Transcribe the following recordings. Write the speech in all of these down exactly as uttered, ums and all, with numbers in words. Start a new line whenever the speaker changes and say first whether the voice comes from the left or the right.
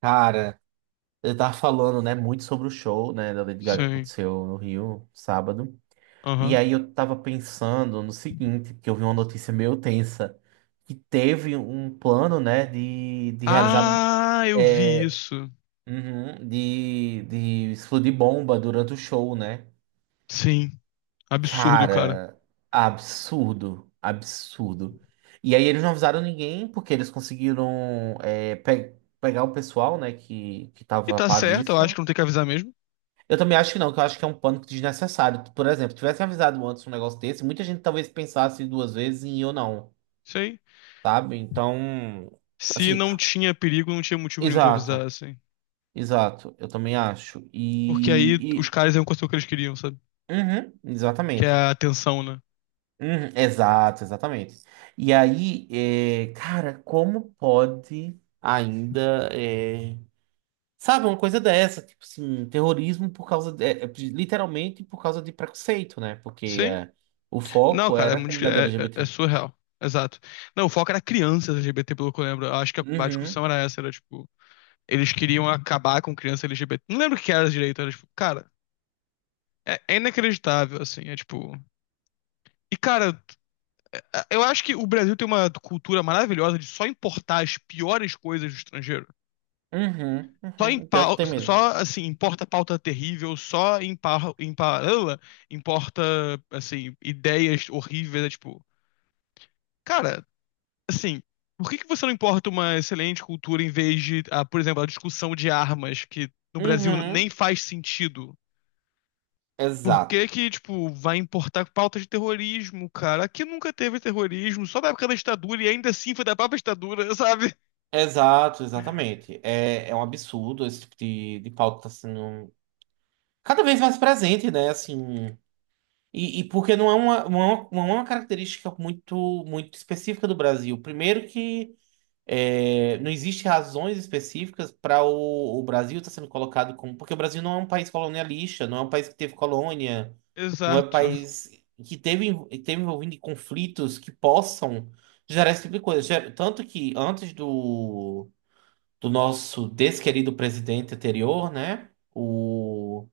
right: Cara, eu tava falando, né, muito sobre o show, né, da Lady Gaga que
left: Sim.
right: aconteceu no Rio, sábado. E
left: Aham.
right: aí eu tava pensando no seguinte, que eu vi uma notícia meio tensa, que teve um plano, né, de, de realizar,
left: Ah, eu vi
right: é,
left: isso.
right: uhum, de, de explodir bomba durante o show, né?
left: Sim. Absurdo, cara.
right: Cara, absurdo, absurdo. E aí eles não avisaram ninguém, porque eles conseguiram, é, pe- pegar o pessoal, né, que, que
left: E
right: tava a
left: tá
right: par
left: certo, eu
right: disso.
left: acho que não tem que avisar mesmo.
right: Eu também acho que não, que eu acho que é um pânico desnecessário. Por exemplo, tivesse avisado antes um negócio desse, muita gente talvez pensasse duas vezes em ir ou não,
left: Sei.
right: sabe? Então,
left: Se
right: assim,
left: não tinha perigo, não tinha motivo nenhum pra avisar,
right: exato,
left: assim.
right: exato, eu também acho.
left: Porque aí
right: E,
left: os
right: e-
left: caras iam conseguir o que eles queriam, sabe?
right: uhum,
left: Que é
right: exatamente.
left: a atenção, né?
right: Uhum, exato, exatamente. E aí, é, cara, como pode ainda. eh, Sabe, uma coisa dessa, tipo assim, terrorismo por causa de, é, é, literalmente por causa de preconceito, né? Porque
left: Sim.
right: é, o
left: Não,
right: foco
left: cara, é
right: era a
left: muito.
right: comunidade
left: É, é- é
right: L G B T.
left: surreal. Exato. Não, o foco era crianças L G B T, pelo que eu lembro. Eu acho que a, a
right: Uhum,
left: discussão era essa, era tipo. Eles queriam acabar com criança L G B T. Não lembro o que era direito, era tipo. Cara, é, é inacreditável, assim. É tipo. E, cara, eu acho que o Brasil tem uma cultura maravilhosa de só importar as piores coisas do estrangeiro.
right: uhum,
left: Só,
right: uhum. Pior que
left: impa-
right: tem mesmo.
left: só assim, importa pauta terrível, só impa- impa- ela, importa assim, ideias horríveis, é tipo, cara, assim, por que que você não importa uma excelente cultura em vez de, ah, por exemplo, a discussão de armas que no Brasil
right: Uhum.
left: nem faz sentido? Por
right: Exato.
left: que que, tipo, vai importar pauta de terrorismo, cara? Aqui nunca teve terrorismo, só na época da ditadura e ainda assim foi da própria ditadura, sabe?
right: Exato, exatamente. É, é um absurdo esse tipo de, de pauta tá sendo cada vez mais presente, né? Assim, e, e porque não é uma, uma, uma característica muito, muito específica do Brasil. Primeiro que É, não existe razões específicas para o, o Brasil estar sendo colocado como. Porque o Brasil não é um país colonialista, não é um país que teve colônia, não é um
left: Exato.
right: país que teve, env- teve envolvido em conflitos que possam gerar esse tipo de coisa. Ger- Tanto que antes do, do nosso desquerido presidente anterior, né? O,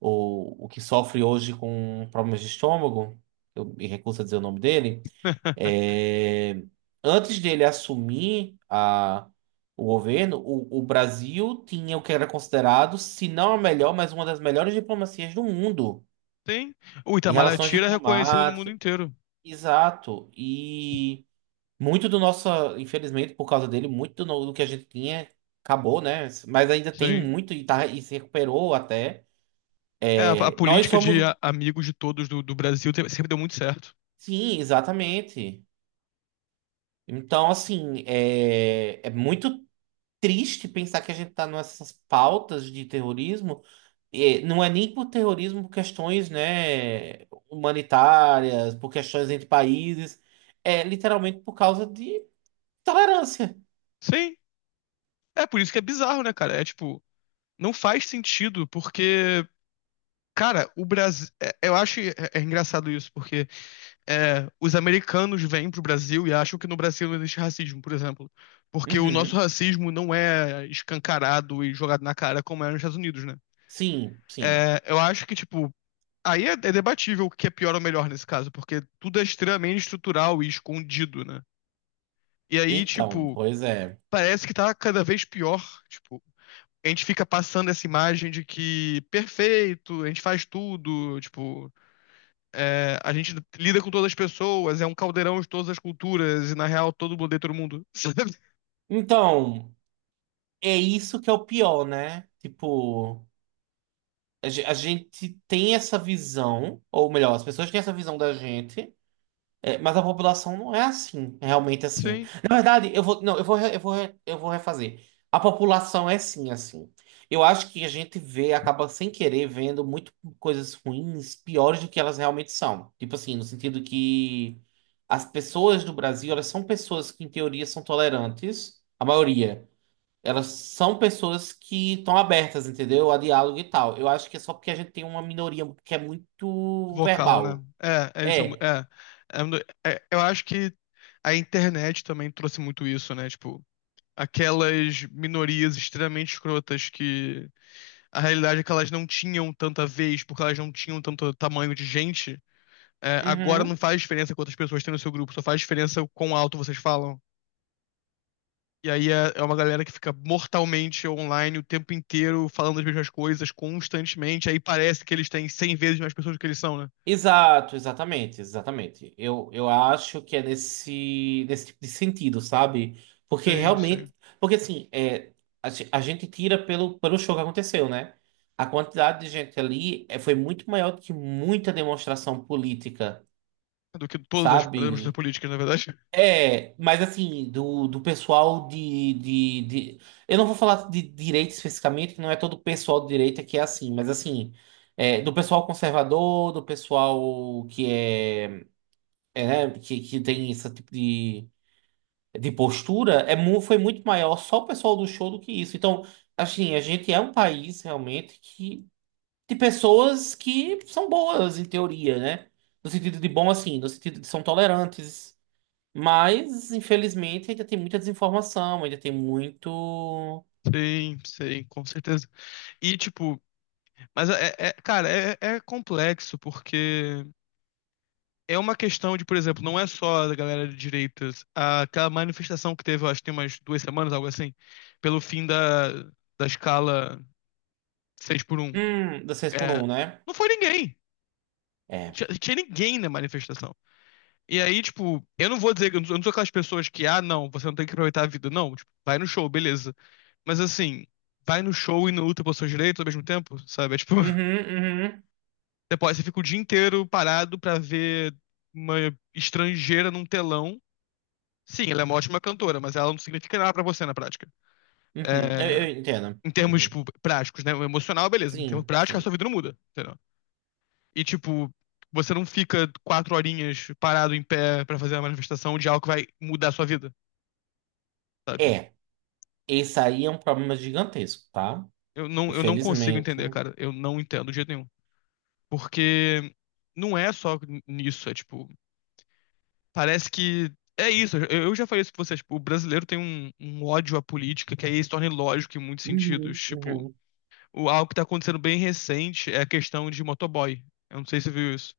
right: o, o que sofre hoje com problemas de estômago, eu me recuso a dizer o nome dele. É, antes dele assumir a, o governo, o, o Brasil tinha o que era considerado, se não a melhor, mas uma das melhores diplomacias do mundo
left: Tem. O
right: em relações
left: Itamaraty era reconhecido no mundo
right: diplomáticas.
left: inteiro.
right: Exato. E muito do nosso, infelizmente, por causa dele, muito do, no- do que a gente tinha acabou, né? Mas ainda tem
left: Sim.
right: muito e, tá, e se recuperou até.
left: É, a, a
right: É, nós
left: política de
right: somos.
left: a- amigos de todos do, do Brasil te- sempre deu muito certo.
right: Sim, exatamente. Então, assim, é, é muito. Triste pensar que a gente está nessas pautas de terrorismo, e não é nem por terrorismo, por questões, né, humanitárias, por questões entre países, é literalmente por causa de tolerância.
left: Sim. É por isso que é bizarro, né, cara? É tipo, não faz sentido, porque, cara, o Brasil. Eu acho é, é engraçado isso, porque é, os americanos vêm pro Brasil e acham que no Brasil não existe racismo, por exemplo. Porque o nosso
right: Uhum.
left: racismo não é escancarado e jogado na cara como é nos Estados Unidos, né?
right: Sim, sim.
left: É, eu acho que, tipo, aí é, é debatível o que é pior ou melhor nesse caso, porque tudo é extremamente estrutural e escondido, né? E aí,
right: Então,
left: tipo,
right: pois é.
left: parece que tá cada vez pior. Tipo, a gente fica passando essa imagem de que perfeito, a gente faz tudo, tipo, é, a gente lida com todas as pessoas, é um caldeirão de todas as culturas, e na real todo mundo odeia todo mundo.
right: Então, é isso que é o pior, né? Tipo, a ge- a gente tem essa visão, ou melhor, as pessoas têm essa visão da gente. É, mas a população não é assim, é realmente assim.
left: Sim,
right: Na verdade, eu vou, não, eu vou, re- eu vou, re- eu vou refazer. A população é sim assim. Eu acho que a gente vê, acaba sem querer vendo muito coisas ruins, piores do que elas realmente são. Tipo assim, no sentido que as pessoas do Brasil, elas são pessoas que em teoria são tolerantes, a maioria. Elas são pessoas que estão abertas, entendeu? A diálogo e tal. Eu acho que é só porque a gente tem uma minoria que é muito
left: vocal, né?
right: verbal.
left: É, é, eles são.
right: É.
left: É, é, é, eu acho que a internet também trouxe muito isso, né? Tipo, aquelas minorias extremamente escrotas que a realidade é que elas não tinham tanta vez, porque elas não tinham tanto tamanho de gente, é, agora
right: Uhum.
left: não faz diferença quantas pessoas tem no seu grupo, só faz diferença o quão alto vocês falam. E aí é, é uma galera que fica mortalmente online o tempo inteiro, falando as mesmas coisas constantemente, aí parece que eles têm cem vezes mais pessoas do que eles são, né?
right: Exato, exatamente, exatamente. Eu, eu acho que é nesse, nesse tipo de sentido, sabe? Porque
left: Sim, sim.
right: realmente. Porque assim, é, a, ge- a gente tira pelo, pelo show que aconteceu, né? A quantidade de gente ali é, foi muito maior do que muita demonstração política,
left: Do que todas as pessoas
right: sabe?
left: políticas, na verdade.
right: É, mas assim, do, do pessoal de, de, de. Eu não vou falar de direita especificamente, que não é todo pessoal de direita que é assim, mas assim, é, do pessoal conservador, do pessoal que é é, né, que, que tem esse tipo de, de postura, é, mu- foi muito maior só o pessoal do show do que isso. Então, assim, a gente é um país realmente que, de pessoas que são boas, em teoria, né? No sentido de bom, assim, no sentido de são tolerantes. Mas, infelizmente, ainda tem muita desinformação, ainda tem muito.
left: Sim, sim, com certeza. E, tipo, mas, é, é- é, cara, é, é complexo, porque é uma questão de, por exemplo, não é só da galera de direitas. Aquela manifestação que teve, eu acho que tem umas duas semanas, algo assim, pelo fim da, da escala seis por um,
right: Hum, da seis por
left: é,
right: um, né?
left: não foi ninguém. Não
right: É.
left: tinha, não tinha ninguém na manifestação. E aí, tipo, eu não vou dizer, que- eu não sou eu não sou aquelas pessoas que, ah, não, você não tem que aproveitar a vida. Não, tipo, vai no show, beleza. Mas assim, vai no show e não luta pelos seus direitos ao mesmo tempo, sabe? É tipo,
right: Uhum, uhum,
left: você pode, você fica o dia inteiro parado pra ver uma estrangeira num telão. Sim, ela é uma ótima cantora, mas ela não significa nada pra você na prática.
right: uhum. Eu,
left: É,
right: eu entendo.
left: em termos,
right: Uhum.
left: tipo, práticos, né? O emocional, beleza. Mas em termos
right: Sim,
left: práticos, a sua
right: sim.
left: vida não muda, entendeu? E, tipo, você não fica quatro horinhas parado em pé pra fazer uma manifestação de algo que vai mudar a sua vida, sabe?
right: É. Esse aí é um problema gigantesco, tá?
left: Eu não, eu não consigo
right: Infelizmente.
left: entender, cara. Eu não entendo de jeito nenhum. Porque não é só nisso, é tipo, parece que é isso. Eu, eu já falei isso pra vocês, tipo, o brasileiro tem um, um, ódio à política que aí se torna ilógico em muitos sentidos,
right: Uhum,
left: tipo,
right: uhum.
left: o algo que tá acontecendo bem recente é a questão de motoboy. Eu não sei se você viu isso.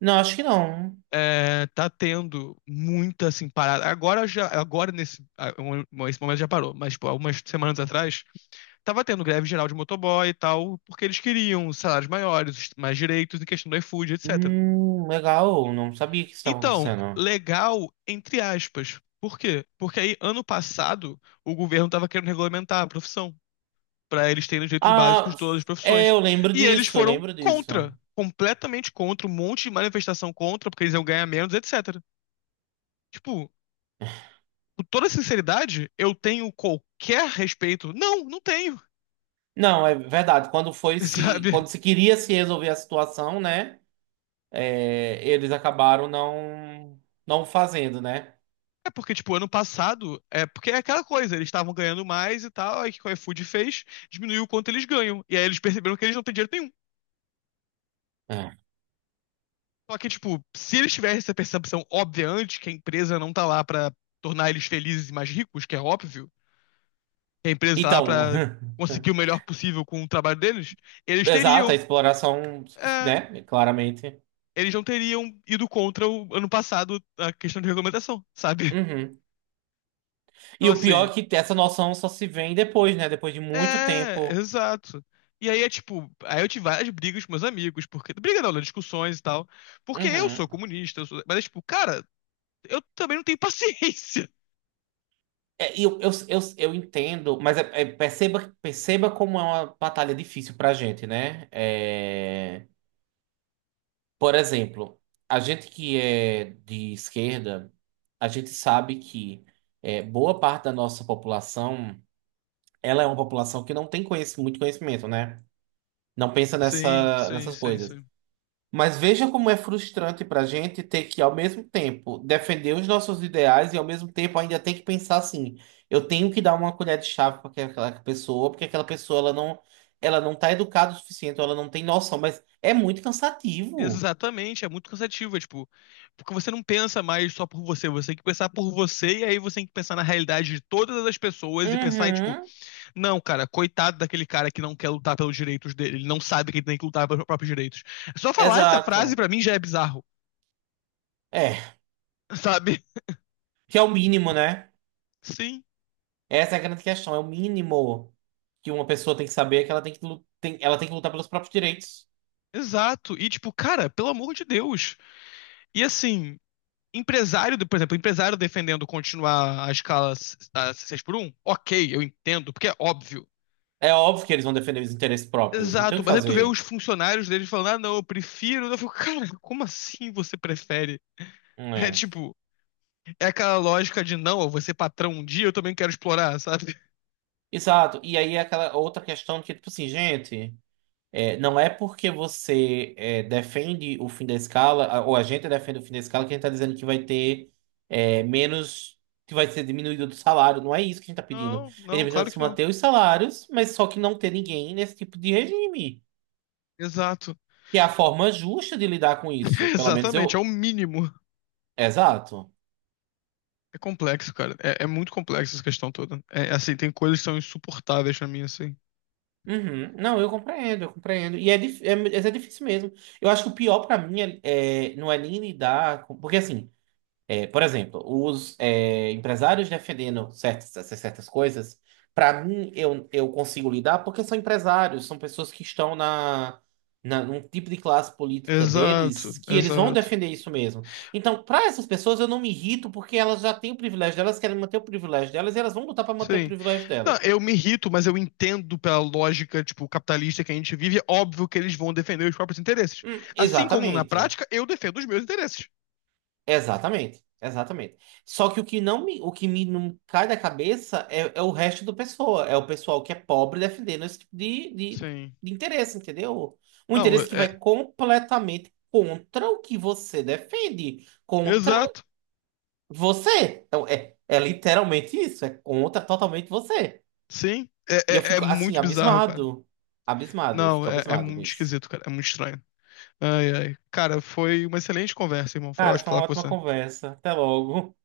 right: Não, acho que não.
left: É, tá tendo muita, assim, parada. Agora já, agora nesse, ah, um- um, esse momento já parou, mas, tipo, algumas semanas atrás, tava tendo greve geral de motoboy e tal, porque eles queriam salários maiores, mais direitos em questão do iFood, etecétera.
right: Hum, legal, não sabia que isso estava
left: Então,
right: acontecendo.
left: legal, entre aspas. Por quê? Porque aí, ano passado, o governo tava querendo regulamentar a profissão para eles terem os direitos básicos
right: Ah,
left: de todas as
right: é,
left: profissões.
right: eu lembro
left: E eles
right: disso, eu
left: foram
right: lembro disso.
left: contra, completamente contra, um monte de manifestação contra, porque eles iam ganhar menos, etecétera. Tipo, com toda sinceridade, eu tenho qualquer respeito? Não, não tenho,
right: Não, é verdade. Quando foi se,
left: sabe?
right: quando se queria se resolver a situação, né? é, eles acabaram não, não fazendo, né?
left: É porque, tipo, ano passado, é porque é aquela coisa, eles estavam ganhando mais e tal, aí o que o iFood fez, diminuiu o quanto eles ganham. E aí eles perceberam que eles não têm dinheiro nenhum.
right: É.
left: Só que, tipo, se eles tivessem essa percepção óbvia antes, que a empresa não tá lá pra tornar eles felizes e mais ricos, que é óbvio, que a empresa está lá
right: Então,
left: para conseguir o melhor possível com o trabalho deles, eles
right: exato, a
left: teriam,
right: exploração,
left: é,
right: né? Claramente.
left: eles não teriam ido contra o ano passado a questão de regulamentação, sabe?
right: Uhum.
left: Então,
right: E o pior
left: assim,
right: é que essa noção só se vem depois, né? Depois de muito
left: é,
right: tempo.
left: exato. E aí é tipo, aí eu tive várias brigas com meus amigos, porque. Briga não, né? Discussões e tal. Porque eu sou
right: Uhum.
left: comunista, eu sou- mas é tipo, cara, eu também não tenho paciência.
right: É, e eu, eu, eu, eu entendo, mas é- é, perceba, perceba como é uma batalha difícil pra gente, né? É, por exemplo, a gente que é de esquerda, a gente sabe que é, boa parte da nossa população, ela é uma população que não tem conhecimento, muito conhecimento, né? Não pensa
left: Sim,
right: nessa,
left: sim,
right: nessas
left: sim,
right: coisas.
left: sim.
right: Mas veja como é frustrante para a gente ter que, ao mesmo tempo, defender os nossos ideais e, ao mesmo tempo, ainda tem que pensar assim: eu tenho que dar uma colher de chá para aquela pessoa, porque aquela pessoa ela não, ela não está educada o suficiente, ela não tem noção. Mas é muito cansativo.
left: Exatamente, é muito cansativo, é tipo, porque você não pensa mais só por você, você tem que pensar por você e aí você tem que pensar na realidade de todas as pessoas e pensar, e, tipo,
right: Uhum,
left: não, cara, coitado daquele cara que não quer lutar pelos direitos dele, ele não sabe que ele tem que lutar pelos próprios direitos. Só falar essa frase
right: exato.
left: pra mim já é bizarro,
right: É,
left: sabe?
right: que é o mínimo, né?
left: Sim,
right: Essa é a grande questão: é o mínimo que uma pessoa tem que saber é que ela tem que, lu- tem, ela tem que lutar pelos próprios direitos.
left: exato. E tipo, cara, pelo amor de Deus. E assim, empresário, por exemplo, empresário defendendo continuar a escala seis por um ok, eu entendo, porque é óbvio.
right: É óbvio que eles vão defender os interesses próprios, não tem o
left: Exato,
right: que
left: mas aí tu vê os
right: fazer.
left: funcionários deles falando, ah, não, eu prefiro. Eu fico, cara, como assim você prefere? É
right: É.
left: tipo, é aquela lógica de não, eu vou ser patrão um dia, eu também quero explorar, sabe?
right: Exato. E aí é aquela outra questão que, tipo assim, gente, é, não é porque você é, defende o fim da escala, a- ou a gente defende o fim da escala, que a gente está dizendo que vai ter é, menos, que vai ser diminuído do salário. Não é isso que a gente está pedindo. A
left: Não,
right: gente
left: não,
right: está pedindo
left: claro
right: se
left: que não.
right: manter os salários, mas só que não ter ninguém nesse tipo de regime.
left: Exato.
right: Que é a forma justa de lidar com isso. Pelo menos
left: Exatamente, é o
right: eu.
left: mínimo.
right: Exato.
left: É complexo, cara. É, é muito complexo essa questão toda. É assim, tem coisas que são insuportáveis pra mim, assim.
right: Uhum. Não, eu compreendo, eu compreendo. E é, dif- é, mas é difícil mesmo. Eu acho que o pior pra mim é, é- não é nem lidar com. Porque assim. É, por exemplo, os é, empresários defendendo certas, essas certas coisas, para mim, eu, eu consigo lidar porque são empresários, são pessoas que estão na, na num tipo de classe política
left: Exato,
right: deles que eles vão
left: exato.
right: defender isso mesmo. Então, para essas pessoas, eu não me irrito porque elas já têm o privilégio delas, querem manter o privilégio delas e elas vão lutar para manter o
left: Sim.
right: privilégio
left: Não,
right: delas.
left: eu me irrito, mas eu entendo pela lógica, tipo, capitalista que a gente vive, é óbvio que eles vão defender os próprios interesses.
right: Hum,
left: Assim como na
right: exatamente.
left: prática, eu defendo os meus interesses.
right: Exatamente, exatamente. Só que o que não me, o que me não cai da cabeça é, é o resto do pessoal é o pessoal que é pobre defendendo esse tipo de, de,
left: Sim.
right: de interesse, entendeu? Um
left: Não, é,
right: interesse que vai
left: é-
right: completamente contra o que você defende, contra
left: exato.
right: você. Então, é, é literalmente isso, é contra totalmente você.
left: Sim. É,
right: E eu
left: é, é
right: fico assim,
left: muito bizarro, cara.
right: abismado. Abismado, eu
left: Não,
right: fico
left: é, é
right: abismado com
left: muito
right: isso.
left: esquisito, cara. É muito estranho. Ai, ai. Cara, foi uma excelente conversa, irmão. Foi
right: Cara,
left: ótimo
right: foi uma
left: falar com
right: ótima
left: você.
right: conversa. Até logo.